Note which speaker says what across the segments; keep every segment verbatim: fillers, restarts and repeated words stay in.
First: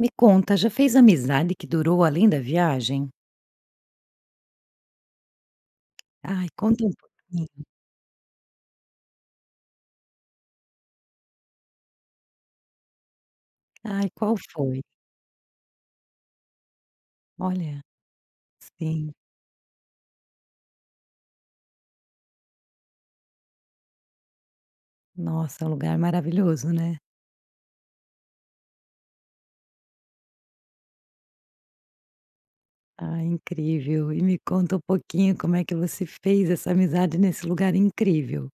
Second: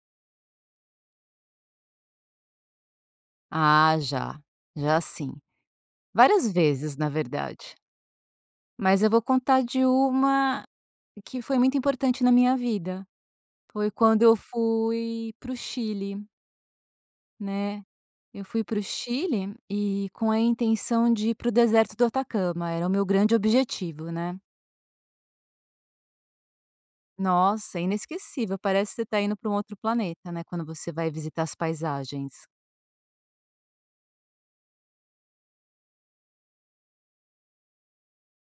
Speaker 1: Me conta já fez amizade que durou além da viagem?
Speaker 2: Ah, já. Já sim.
Speaker 1: Ai,
Speaker 2: Várias
Speaker 1: conta um
Speaker 2: vezes, na
Speaker 1: pouquinho.
Speaker 2: verdade. Mas eu vou contar de uma que foi muito importante na minha vida. Foi
Speaker 1: Ai,
Speaker 2: quando eu
Speaker 1: qual foi?
Speaker 2: fui para o Chile.
Speaker 1: Olha.
Speaker 2: Né. Eu fui para o
Speaker 1: Sim.
Speaker 2: Chile e com a intenção de ir para o deserto do Atacama. Era o meu grande objetivo, né.
Speaker 1: Nossa, lugar maravilhoso, né?
Speaker 2: Nossa, é inesquecível, parece que você tá indo pra um outro planeta, né, quando você vai visitar as paisagens.
Speaker 1: Ah, incrível e me conta um pouquinho, como é que você fez essa amizade, nesse lugar incrível.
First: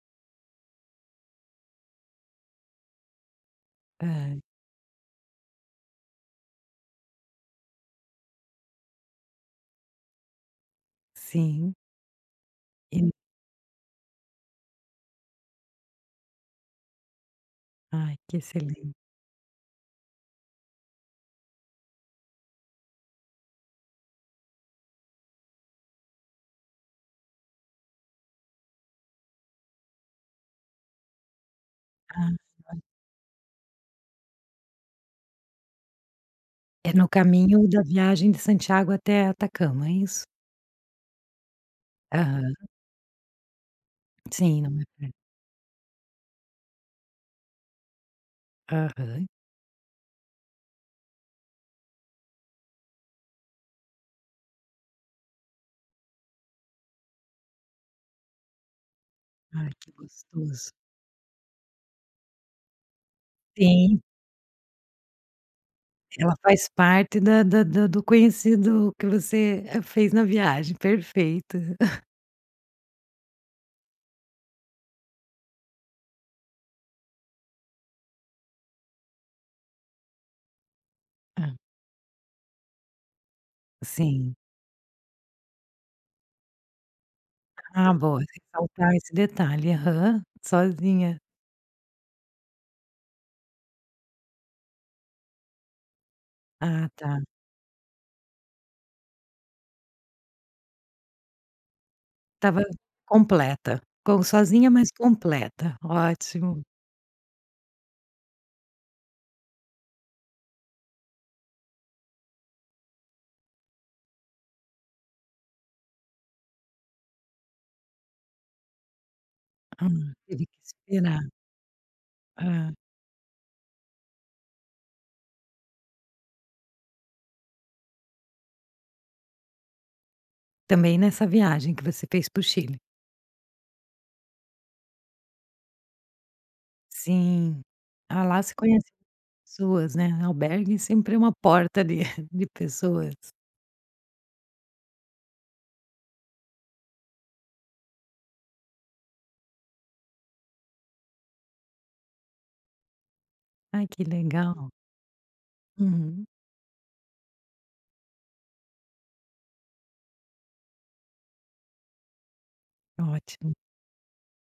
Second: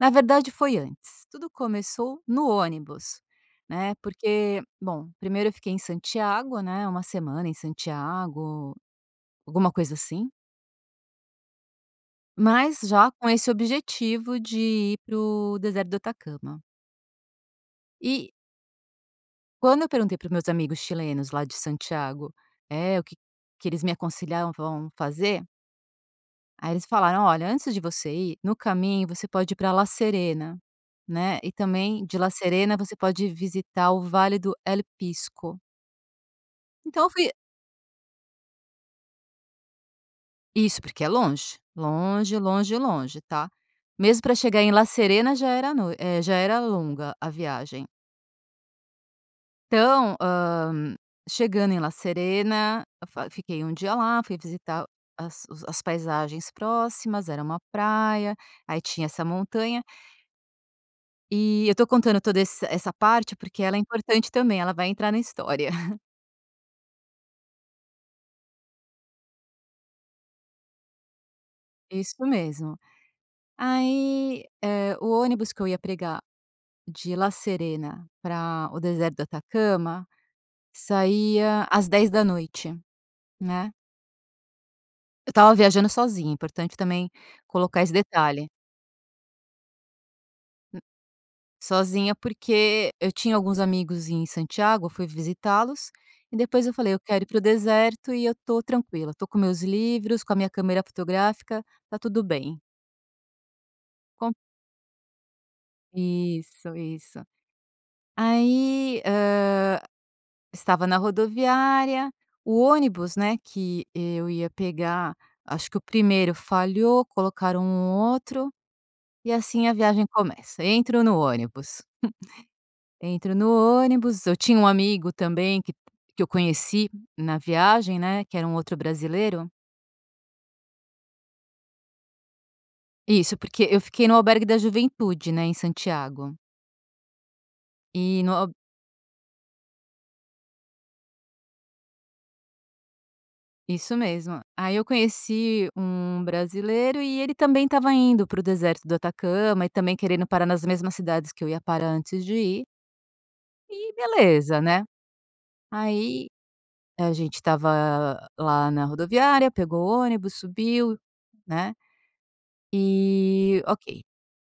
Speaker 2: Na verdade, foi antes. Tudo começou no ônibus, né,
Speaker 1: Tá.
Speaker 2: porque bom, primeiro eu fiquei em Santiago, né, uma semana em Santiago, alguma coisa assim.
Speaker 1: Sim.
Speaker 2: Mas
Speaker 1: In
Speaker 2: já com esse objetivo de ir para o deserto do Atacama.
Speaker 1: Ai,
Speaker 2: E
Speaker 1: que excelen
Speaker 2: Quando eu perguntei para os meus amigos chilenos, lá de Santiago, eh, o que que eles me aconselhavam fazer. Aí eles falaram: "Olha, antes de você ir, no caminho, você pode ir para La Serena, né. E também de
Speaker 1: Ah,
Speaker 2: La Serena,
Speaker 1: ok.
Speaker 2: você pode visitar o Vale do El Pisco".
Speaker 1: É
Speaker 2: Então
Speaker 1: no
Speaker 2: eu fui
Speaker 1: caminho da viagem de Santiago até Atacama. É isso?
Speaker 2: Isso, porque é longe. Longe,
Speaker 1: Aham.
Speaker 2: longe, longe, tá. Mesmo para chegar em
Speaker 1: Sim.
Speaker 2: La
Speaker 1: [unintelligible]
Speaker 2: Serena, já era no eh, já era longa, a viagem.
Speaker 1: Aham.
Speaker 2: Então, hã, chegando em La Serena, fa fiquei um dia lá, fui visitar as os as paisagens próximas. Era uma praia, aí tinha essa
Speaker 1: Ai,
Speaker 2: montanha
Speaker 1: que gostoso.
Speaker 2: e, eu estou contando toda ess essa parte, porque ela é
Speaker 1: Sim.
Speaker 2: importante também. Ela vai entrar na história.
Speaker 1: Ela faz parte da da da do conhecido que você fez na viagem, perfeito.
Speaker 2: Isso mesmo. Aí, eh, o ônibus que eu ia pegar de La Serena para o deserto do Atacama,
Speaker 1: Ah.
Speaker 2: saía às dez da noite, né.
Speaker 1: Sim.
Speaker 2: Eu estava viajando sozinha, importante também colocar
Speaker 1: Ah,
Speaker 2: esse
Speaker 1: bom,
Speaker 2: detalhe.
Speaker 1: ressaltar esse detalhe. Aham,
Speaker 2: Hum.
Speaker 1: sozinha.
Speaker 2: Sozinha, porque eu tinha alguns amigos em Santiago, eu fui visitá-los e depois eu
Speaker 1: Ah,
Speaker 2: falei: "Eu
Speaker 1: tá!
Speaker 2: quero ir para o deserto e eu estou tranquila. Estou com meus livros, com a minha câmera fotográfica, tá tudo bem".
Speaker 1: Estava completa. Com
Speaker 2: [unintelligible]
Speaker 1: sozinha, mas completa. Ótimo!
Speaker 2: Isso, isso. Aí, hã, estava na rodoviária, o ônibus, né, que eu ia pegar. Acho que o primeiro falhou, colocaram um outro, e assim, a
Speaker 1: Ah,
Speaker 2: viagem
Speaker 1: teve que
Speaker 2: começa. Entro no
Speaker 1: esperar.
Speaker 2: ônibus
Speaker 1: Hã.
Speaker 2: entro no ônibus. Eu tinha um amigo também que, que eu conheci na viagem, né, que era um outro brasileiro
Speaker 1: Também nessa viagem que você fez pro Chile.
Speaker 2: Isso, porque eu fiquei no Albergue da Juventude, né, em Santiago.
Speaker 1: Sim.
Speaker 2: E
Speaker 1: Ah,
Speaker 2: no
Speaker 1: lá
Speaker 2: al
Speaker 1: se conhece pessoas, né? Albergue sempre é uma porta de de pessoas.
Speaker 2: Isso mesmo. Aí, eu conheci um brasileiro, e ele também estava indo para o deserto do Atacama e, também, querendo parar nas mesmas cidades que eu ia parar antes de ir
Speaker 1: Ai,
Speaker 2: e
Speaker 1: que
Speaker 2: beleza,
Speaker 1: legal!
Speaker 2: né?
Speaker 1: Uhum.
Speaker 2: Aí, a gente estava lá na rodoviária, pegou o ônibus, subiu, né,
Speaker 1: Ótimo.
Speaker 2: e ok.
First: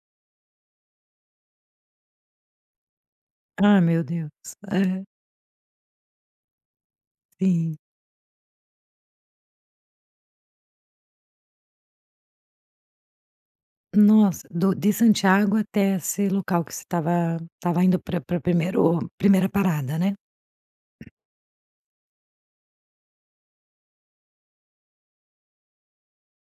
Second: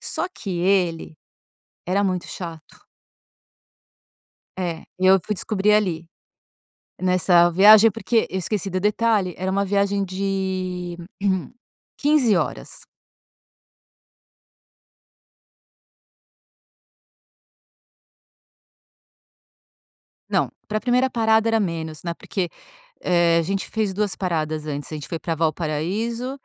Speaker 2: Só que ele era muito chato.
Speaker 1: Ah, meu Deus.
Speaker 2: É, e
Speaker 1: Aham.
Speaker 2: eu fui descobrir ali nessa
Speaker 1: Sim.
Speaker 2: viagem, porque eu esqueci do detalhe: era uma viagem de quinze horas.
Speaker 1: Nossa. Do de Santiago até esse local que você estava estava indo para para primeiro primeira parada, né.
Speaker 2: Não, para a primeira parada era menos, né, porque, eh, a gente fez duas paradas antes. A gente foi para Valparaíso.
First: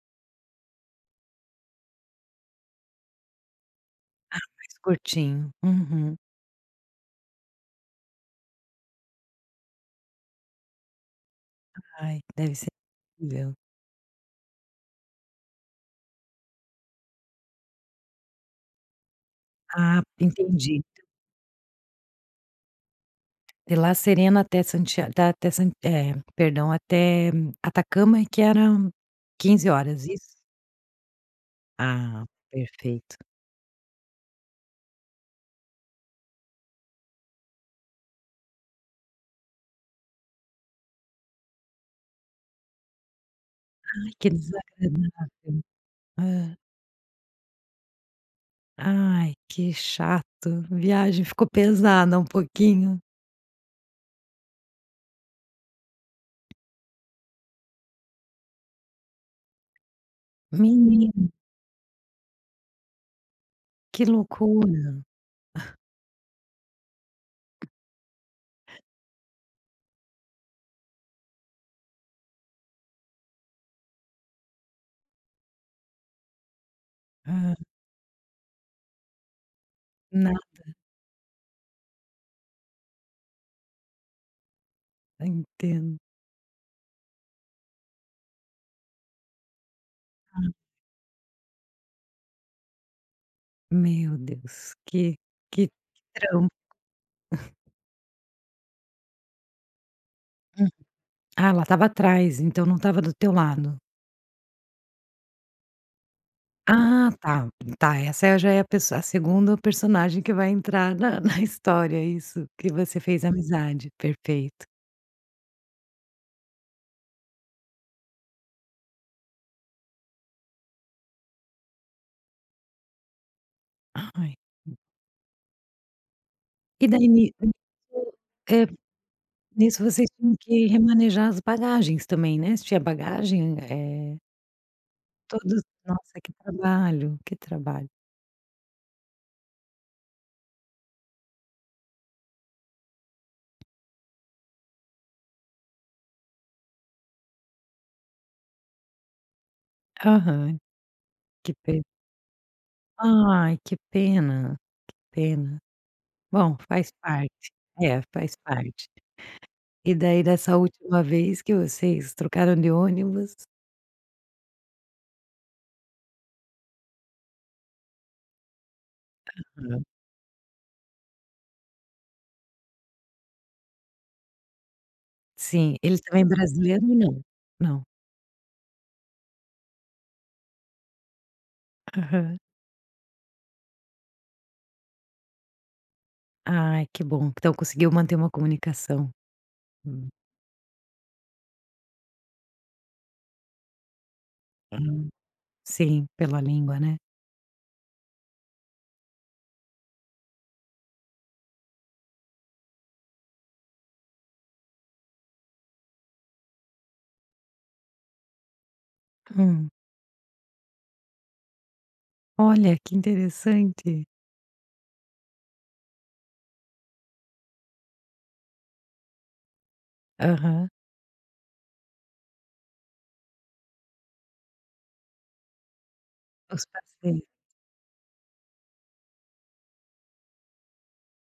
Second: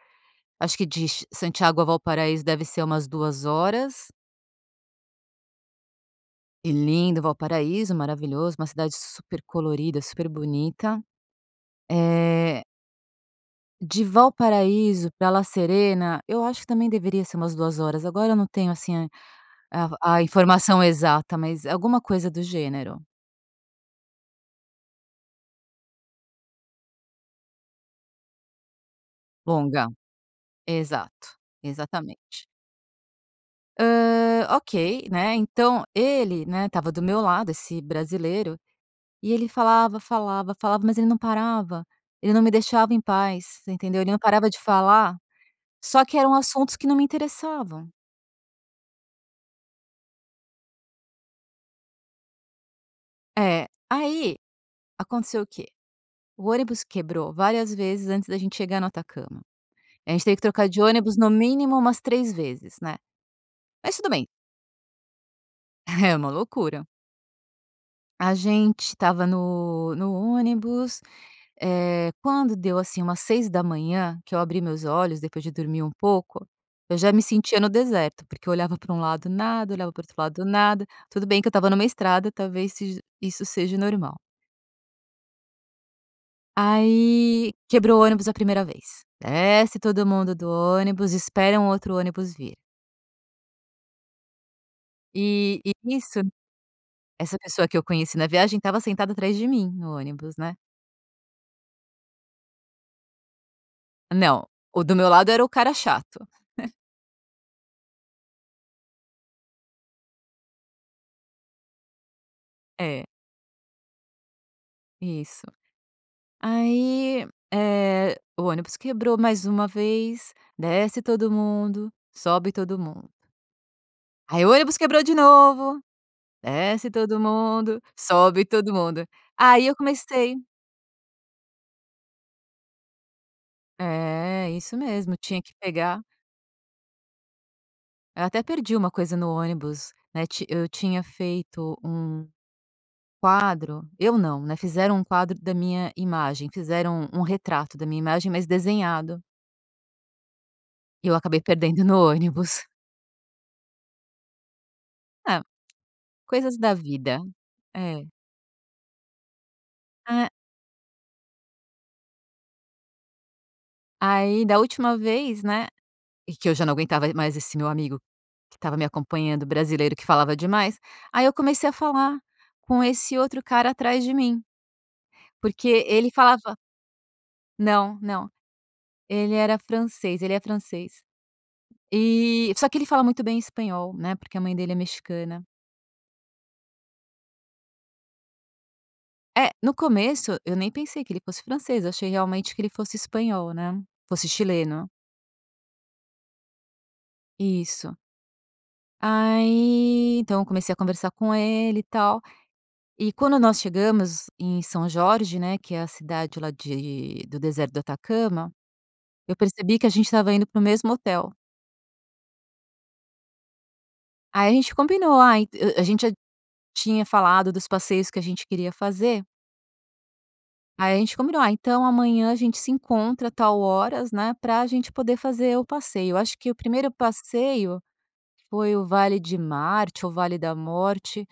Speaker 2: Acho que de ch Santiago a Valparaíso deve ser umas duas horas.
Speaker 1: Ah, mais curtinho, uhum.
Speaker 2: E lindo. Valparaíso maravilhoso, uma cidade super colorida, super bonita,
Speaker 1: Ai, deve
Speaker 2: eh
Speaker 1: ser incrível.
Speaker 2: De Valparaíso pra La Serena, eu acho que também deveria ser umas duas horas, agora eu não tenho assim, a
Speaker 1: Ah,
Speaker 2: a a
Speaker 1: entendi.
Speaker 2: informação exata, mas alguma coisa do gênero.
Speaker 1: De La Serena até Santia da até San eh, perdão até, hum, Atacama e que eram quinze
Speaker 2: Longa.
Speaker 1: horas, isso?
Speaker 2: Exato.
Speaker 1: Ah,
Speaker 2: Exatamente.
Speaker 1: perfeito.
Speaker 2: Hã, ok, né, então, ele, né, estava do meu lado, esse brasileiro e ele falava, falava, falava, mas ele não parava. Ele não me deixava em paz, entendeu? Ele
Speaker 1: Ai,
Speaker 2: não
Speaker 1: que
Speaker 2: parava de falar,
Speaker 1: desagradável,
Speaker 2: só que eram
Speaker 1: hã.
Speaker 2: assuntos que não me interessavam.
Speaker 1: Ai, que chato! Viagem ficou pesada um pouquinho.
Speaker 2: É. Aí, aconteceu o quê? O ônibus quebrou várias vezes antes da gente chegar no Atacama. A gente teve que trocar de ônibus,
Speaker 1: Menina!
Speaker 2: no mínimo umas três vezes, né, mas
Speaker 1: Que
Speaker 2: tudo bem.
Speaker 1: loucura!
Speaker 2: É uma loucura. A gente estava no no ônibus, eh, quando deu assim umas seis da manhã, que eu abri meus olhos depois de dormir um pouco, eu já me
Speaker 1: Hã.
Speaker 2: sentia no deserto, porque eu olhava pra um lado, nada; olhava para o outro lado
Speaker 1: Nada.
Speaker 2: nada. Tudo bem que eu estava numa estrada, talvez sej isso seja normal.
Speaker 1: Entendo.
Speaker 2: Aí, quebrou o ônibus a primeira vez. Desce todo mundo do
Speaker 1: Hã.
Speaker 2: ônibus, espera um outro ônibus vir.
Speaker 1: Meu Deus, que
Speaker 2: E
Speaker 1: que
Speaker 2: e isso
Speaker 1: trampo.
Speaker 2: essa pessoa, que eu conheci na viagem, estava sentada atrás de mim no ônibus, né?
Speaker 1: Hum. Ah, ela estava atrás, então não estava do teu lado.
Speaker 2: Não, o do meu lado era o cara chato. É.
Speaker 1: Ah, tá. Tá, essa já é a pesso a segundo personagem que vai entrar na na história. Isso, que você
Speaker 2: É
Speaker 1: fez amizade. Perfeito.
Speaker 2: Isso. Aí, eh, o ônibus quebrou mais uma vez, desce todo mundo, sobe todo mundo.
Speaker 1: Ai.
Speaker 2: Aí, o ônibus quebrou de novo,
Speaker 1: E
Speaker 2: desce
Speaker 1: dai
Speaker 2: todo
Speaker 1: ni
Speaker 2: mundo,
Speaker 1: [unintelligible]
Speaker 2: sobe
Speaker 1: eh,
Speaker 2: todo mundo. Aí, eu
Speaker 1: nisso vocês tinham
Speaker 2: comecei
Speaker 1: que remanejar as bagagens também, né? Se tinha bagagem, eh
Speaker 2: É, isso mesmo. Tinha que
Speaker 1: Todos
Speaker 2: pegar
Speaker 1: nossa, que trabalho, que trabalho.
Speaker 2: Eu até perdi uma coisa no ônibus. Né, ti eu tinha feito um quadro. Eu não, né. Fizeram um quadro da minha imagem. Fizeram um um retrato da minha imagem, mas desenhado.
Speaker 1: Aham.
Speaker 2: E eu acabei
Speaker 1: Que pe
Speaker 2: perdendo no ônibus.
Speaker 1: Ai, que pena. Que
Speaker 2: É.
Speaker 1: pena.
Speaker 2: Coisas
Speaker 1: Bom,
Speaker 2: da
Speaker 1: faz
Speaker 2: vida.
Speaker 1: parte. É,
Speaker 2: É.
Speaker 1: faz parte. E daí
Speaker 2: Ah.
Speaker 1: dessa última vez que vocês trocaram de ônibus
Speaker 2: Aí, da última vez, né e que eu já não aguentava e mais esse meu amigo, que estava me acompanhando o
Speaker 1: Aham.
Speaker 2: brasileiro, que falava demais. Aí eu comecei a falar com esse outro cara atrás de mim. Porque
Speaker 1: Sim. Eles
Speaker 2: ele
Speaker 1: também é
Speaker 2: falava
Speaker 1: brasileiro ou não? Não.
Speaker 2: Não, não. Ele era francês. Ele é francês.
Speaker 1: Aham.
Speaker 2: E só que ele fala muito bem espanhol, né, porque a mãe dele é mexicana.
Speaker 1: Ai, que bom. Então conseguiu manter uma comunicação.
Speaker 2: É, no
Speaker 1: Hum.
Speaker 2: começo, eu nem pensei que ele fosse francês. Eu achei realmente que ele fosse espanhol, né. Fosse chileno.
Speaker 1: Hum. Sim. Pela língua, né.
Speaker 2: Isso. Aí, então eu comecei a conversar com ele, e tal. E quando nós chegamos em São Jorge, né, que é a cidade lá de do deserto do Atacama, eu
Speaker 1: Hum.
Speaker 2: percebi que a gente estava indo para o mesmo hotel.
Speaker 1: Olha, que interessante.
Speaker 2: Aí a gente combinou.: "Ah, en" A gente tinha falado dos passeios que a gente queria fazer.
Speaker 1: Aham.
Speaker 2: Aí a gente combinou: "Ah, então amanhã a gente se encontra tal horas, né, pra a gente poder fazer o passeio". Eu acho que o
Speaker 1: Os
Speaker 2: primeiro
Speaker 1: passeios.
Speaker 2: passeio foi, o Vale de Marte, o Vale da Morte.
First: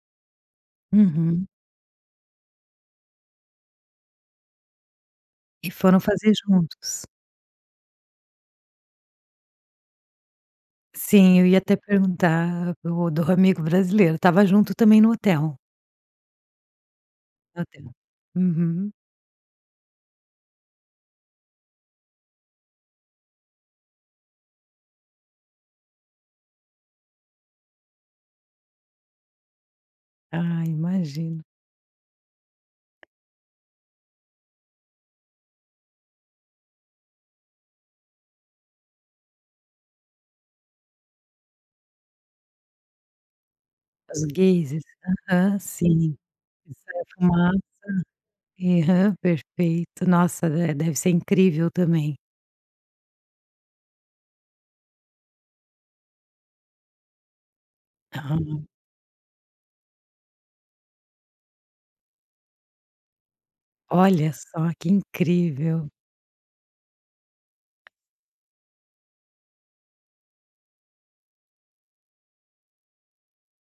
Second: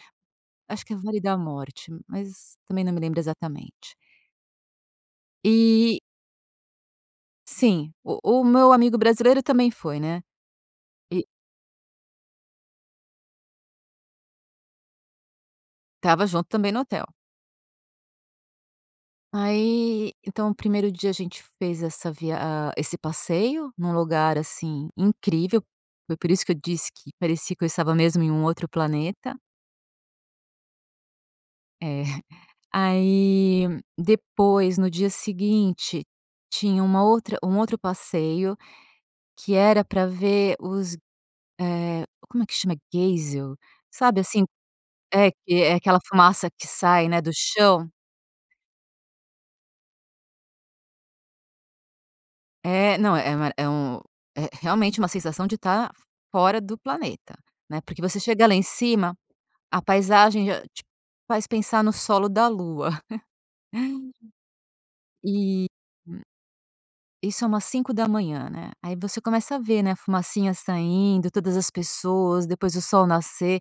Speaker 2: Acho que é o Vale da
Speaker 1: Uhum.
Speaker 2: Morte, mas também não me lembro exatamente.
Speaker 1: E
Speaker 2: Eh
Speaker 1: foram fazer juntos?
Speaker 2: Sim, o o meu amigo brasileiro também foi, né. E
Speaker 1: Sim, eu ia até perguntar do do amigo brasileiro. Estava junto também no hotel?
Speaker 2: Tava junto também no hotel.
Speaker 1: No hotel, uhum.
Speaker 2: Aí então, o primeiro dia a gente fez essa via ah, esse passeio num lugar, assim, incrível. Foi por isso que eu disse que parecia que eu estava mesmo em um outro planeta.
Speaker 1: Ah, imagino.
Speaker 2: É. Aí, depois, no dia seguinte, tinha uma outra um outro passeio que era pra ver os eh, como é que chama? Geisel. Sabe,
Speaker 1: As
Speaker 2: assim
Speaker 1: geisers.
Speaker 2: é que
Speaker 1: Aham,
Speaker 2: é aquela
Speaker 1: sim,
Speaker 2: fumaça que
Speaker 1: que sai a
Speaker 2: sai, né, do
Speaker 1: fumaça.
Speaker 2: chão.
Speaker 1: Aham, perfeito. Nossa de deve ser incrível também.
Speaker 2: É, não é uma é um é realmente uma sensação de tá fora do planeta, né, porque, você chega lá
Speaker 1: Ah.
Speaker 2: em cima, a paisagem já te faz pensar no solo da Lua.
Speaker 1: Olha só, que
Speaker 2: E
Speaker 1: incrível.
Speaker 2: hum. Isso é umas cinco da manhã, né? Aí, você começa a ver, né, a fumacinha saindo, todas as pessoas, depois o sol nascer.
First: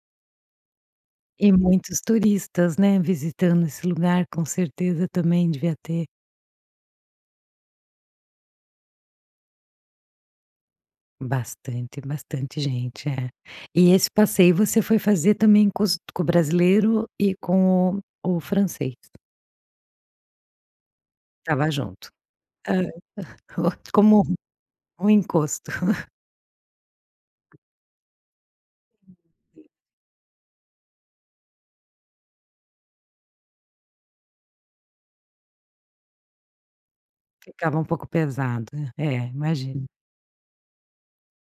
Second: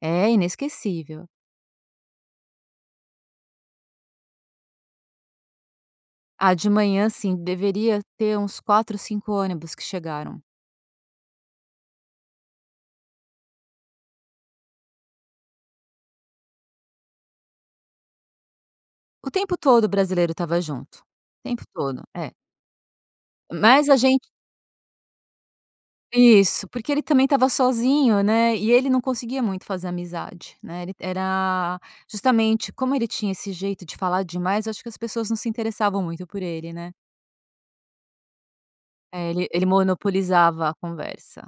Speaker 2: É inesquecível.
Speaker 1: E muitos turistas, né, visitando esse lugar. Com certeza, também devia ter.
Speaker 2: Ah, de manhã sim. Deveria ter uns quatro, cinco ônibus que chegaram.
Speaker 1: Bastante bastante gente, é. E esse passeio você foi fazer também com os com o brasileiro e com o o francês?
Speaker 2: O tempo todo o brasileiro estava junto. O tempo
Speaker 1: Tava
Speaker 2: todo,
Speaker 1: junto.
Speaker 2: é.
Speaker 1: Hã.
Speaker 2: Mas a gente
Speaker 1: Como um um encosto.
Speaker 2: Isso, porque ele também estava sozinho, né, e ele não conseguia muito fazer amizade, né? Ele era justamente como ele tinha esse jeito de falar demais, acho que as pessoas não se interessavam muito por ele, né?
Speaker 1: Ficava um pouco pesado. É,
Speaker 2: É ele ele
Speaker 1: imagino.
Speaker 2: monopolizava a conversa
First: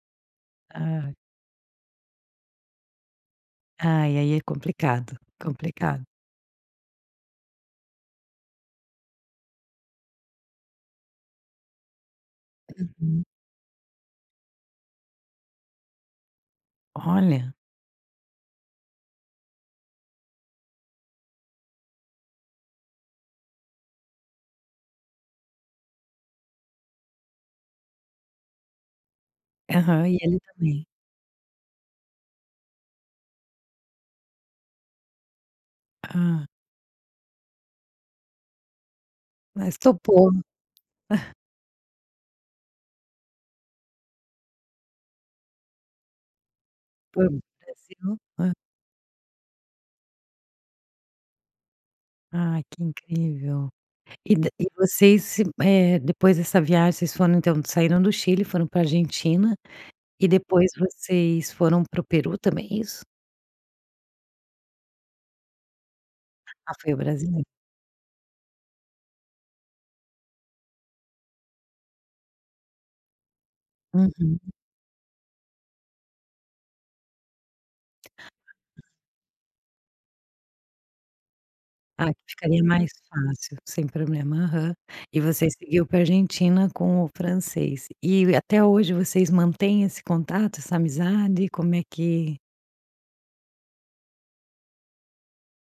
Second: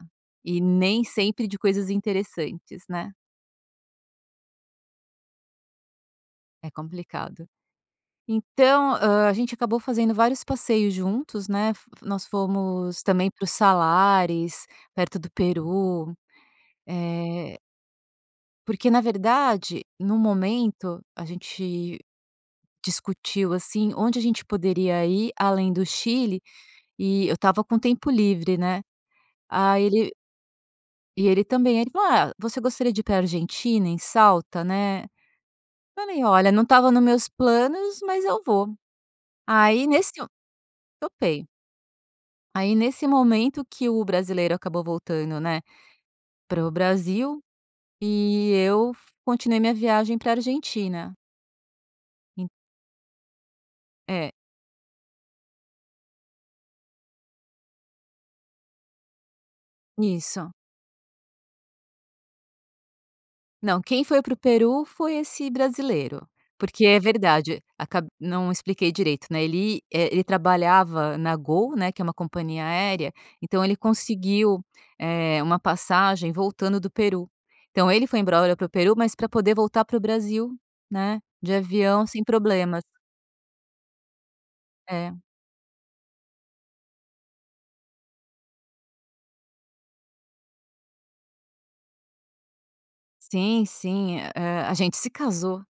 Speaker 2: e nem
Speaker 1: Ah.
Speaker 2: sempre de coisas interessantes, né.
Speaker 1: Ai, aí é complicado, complicado.
Speaker 2: É complicado, então, ah, a gente acabou fazendo vários passeios juntos, né, fo nós fomos
Speaker 1: Uhum.
Speaker 2: também para os Salares, perto do Peru,
Speaker 1: Olha!
Speaker 2: eh Porque, na verdade, no momento a gente discutiu, assim, onde a gente poderia ir além do Chile e eu estava com o tempo livre, né, aí
Speaker 1: Aham
Speaker 2: ele
Speaker 1: e ele também.
Speaker 2: E ele também, ele falou: "Ah, você gostaria de ir pra Argentina, em Salta, né? Falei:
Speaker 1: Hã.
Speaker 2: "Olha, não estava nos meus planos, mas eu vou".
Speaker 1: Mas
Speaker 2: Aí, nesse eu
Speaker 1: topou.
Speaker 2: topei. Aí, nesse momento que o brasileiro acabou voltando, né, para o
Speaker 1: Para
Speaker 2: Brasil
Speaker 1: o Brasil.
Speaker 2: e
Speaker 1: Hã.
Speaker 2: eu fu continuei minha viagem para a Argentina. E
Speaker 1: Ah, que incrível.
Speaker 2: É.
Speaker 1: E da e vocês, eh, depois dessa viagem, vocês foram então, saíram do Chile, foram para a Argentina e
Speaker 2: Isso.
Speaker 1: depois vocês foram para o Peru também, é isso?
Speaker 2: Não, quem foi para o Peru foi esse brasileiro,
Speaker 1: Ah,
Speaker 2: porque
Speaker 1: foi o
Speaker 2: é
Speaker 1: brasile
Speaker 2: verdade, acab não expliquei direito, né, ele é ele trabalhava na Gol, né, que é uma companhia aérea, então, ele
Speaker 1: Uhum.
Speaker 2: conseguiu, eh, uma passagem voltando do Peru. Então, ele foi embrora para o Peru, mas pra poder voltar para o Brasil, né, de avião,
Speaker 1: Ah, que
Speaker 2: sem
Speaker 1: ficaria
Speaker 2: problema.
Speaker 1: mais fácil, sem problema. Aham. E
Speaker 2: É.
Speaker 1: você seguiu para a Argentina com o francês e até hoje vocês mantém esse contato? Essa amizade? Como é que
Speaker 2: Sim, sim, eh, a gente se casou.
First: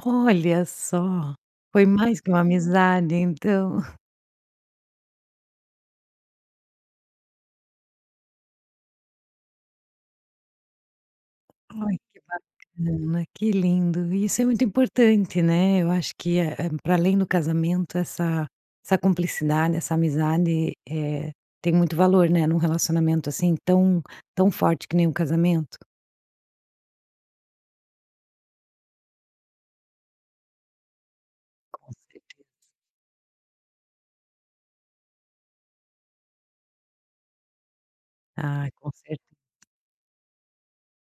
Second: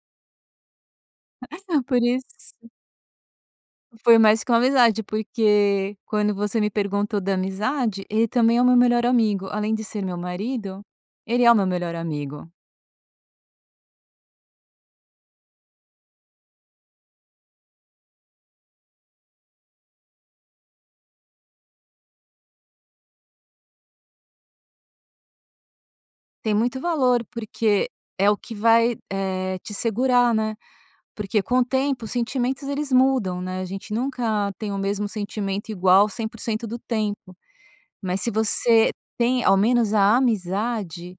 Speaker 1: Olha só, foi
Speaker 2: Por
Speaker 1: mais que uma
Speaker 2: isso
Speaker 1: amizade, então.
Speaker 2: Foi mais que uma amizade, porque quando você me perguntou da amizade, ele também é o meu melhor amigo, além de ser o meu marido, ele é o meu melhor
Speaker 1: Ai, que
Speaker 2: amigo.
Speaker 1: bacana, que lindo. Isso é muito importante, né? Eu acho que é, hum, pra além do casamento essa essa cumplicidade, essa amizade, eh, tem muito valor, né, num relacionamento assim tão tão forte que nem um casamento.
Speaker 2: Tem muito valor, porque é o que vai, eh, te segurar, né? Porque com o
Speaker 1: Com
Speaker 2: tempo os
Speaker 1: certeza.
Speaker 2: sentimentos, eles mudam, né? A gente nunca tem o mesmo sentimento igual cem por cento do tempo, mas se
Speaker 1: Ah,
Speaker 2: você
Speaker 1: com certeza.
Speaker 2: tem ao menos a amizade,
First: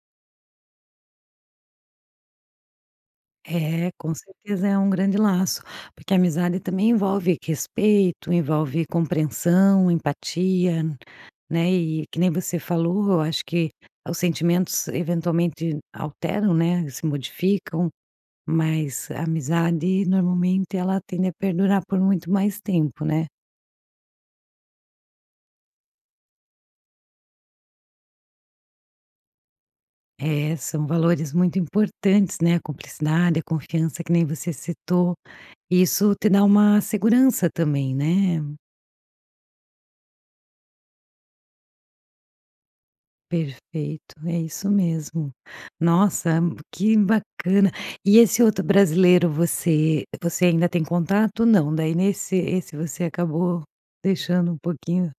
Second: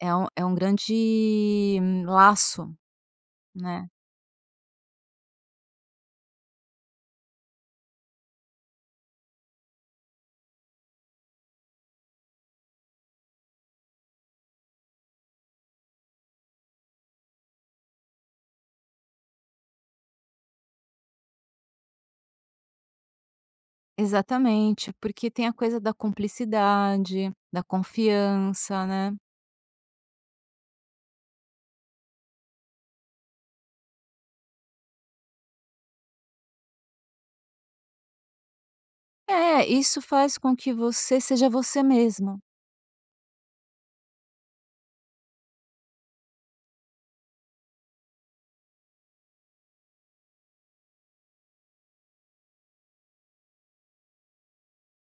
Speaker 2: é um é um grande laço, né?
Speaker 1: É, com certeza é um grande laço, porque a amizade também envolve respeito, envolve compreensão, empatia, né? E que nem você falou, eu acho que os sentimentos eventualmente alteram, né, se modificam, mas a amizade, normalmente, ela tende a perdurar por muito mais tempo, né?
Speaker 2: Exatamente, porque tem a coisa da cumplicidade, da confiança, né.
Speaker 1: É, são valores muito importantes, né? A cumplicidade, a confiança que nem você citou, isso te dá uma segurança também, né?
Speaker 2: É, isso faz com que você seja você mesma.
Speaker 1: Perfeito, é isso mesmo. Nossa, hã, que bacana. E esse outro brasileiro, você você ainda tem contato? Não, daí, nesse esse você acabou deixando um pouquinho.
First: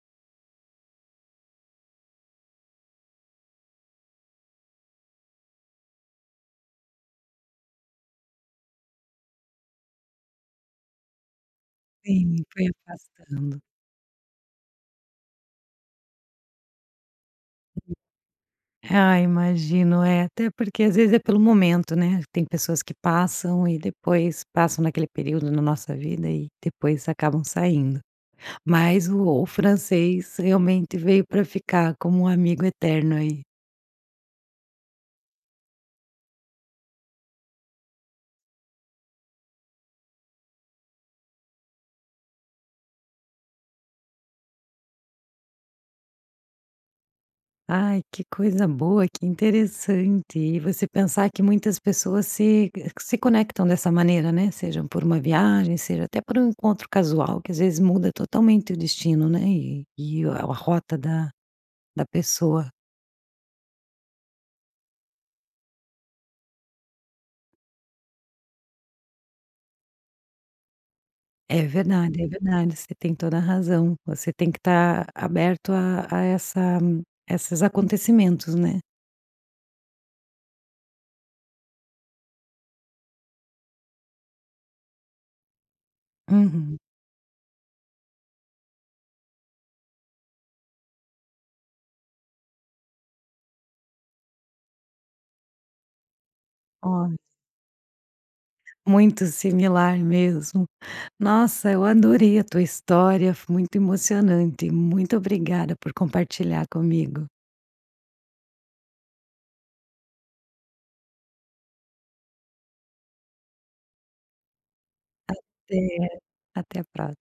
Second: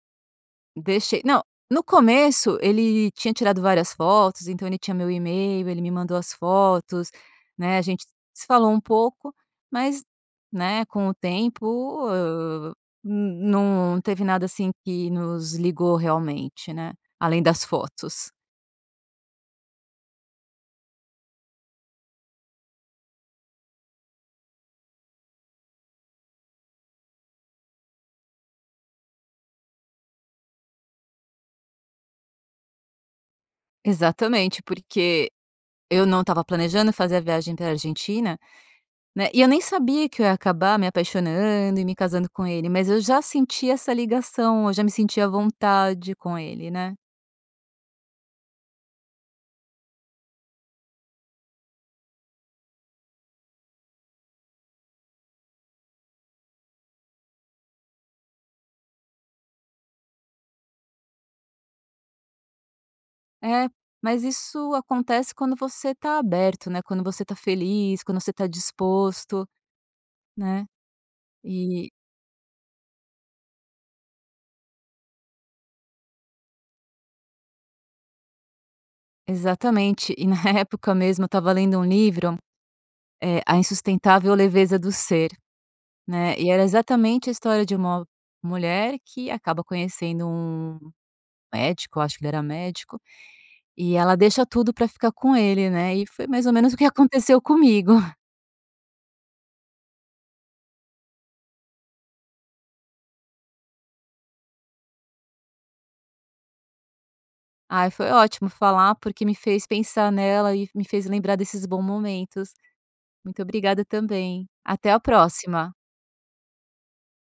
Speaker 2: Deixei. Não, no começo ele tinha tirado várias fotos, então, ele tinha meu e-mail, ele me mandou as fotos, né, a gente se falou um pouco, mas, né, com o tempo,
Speaker 1: Sim, foi
Speaker 2: ah, hum,
Speaker 1: afastando.
Speaker 2: num teve nada, assim, que nos ligou realmente, né, além das fotos.
Speaker 1: Ah, imagino. É até porque, às vezes, é pelo momento, né, tem pessoas que passam e depois passam naquele período na nossa vida e depois acabam saindo. Mas o o francês realmente veio pra ficar, como um amigo eterno, aí.
Speaker 2: Exatamente, porque eu não estava planejando fazer a viagem para a Argentina, né. E eu nem sabia que eu ia acabar me apaixonando e me casando com ele. Mas eu já senti essa ligação. Eu já me sentia à vontade com ele, né.
Speaker 1: Ai, que coisa boa, que interessante. E você pensar que muitas pessoas se que, eh, que se conectam dessa maneira, né. Seja por uma viagem, seja até por um encontro casual, que às vezes, muda totalmente o destino, né, e e a rota da da pessoa.
Speaker 2: É, mas isso acontece quando você tá aberto, né, quando você tá feliz, quando você tá disposto. Né,
Speaker 1: É
Speaker 2: eh
Speaker 1: verdade, é verdade. Você tem toda a razão. Você tem que tá aberto a a essa essas acontecimentos, né.
Speaker 2: Exatamente e na época mesmo eu estava lendo um livro, eh, A Insustentável Leveza Do Ser, né. E era
Speaker 1: Uhum.
Speaker 2: exatamente a história de uma mulher que acaba conhecendo um médico acho que ele era médico e ela deixa tudo pra ficar com ele, né. E foi mais ou menos o que
Speaker 1: Olha.
Speaker 2: aconteceu comigo.
Speaker 1: Muito similar mesmo. Nossa! Eu adorei a tua história, foi muito emocionante. Muito obrigada por compartilhar comigo.
Speaker 2: Ai, foi ótimo falar, porque me fez pensar nela e me fez lembrar desses bom momentos. Muito obrigada também. Até a próxima.
Speaker 1: Até. Até a próxima.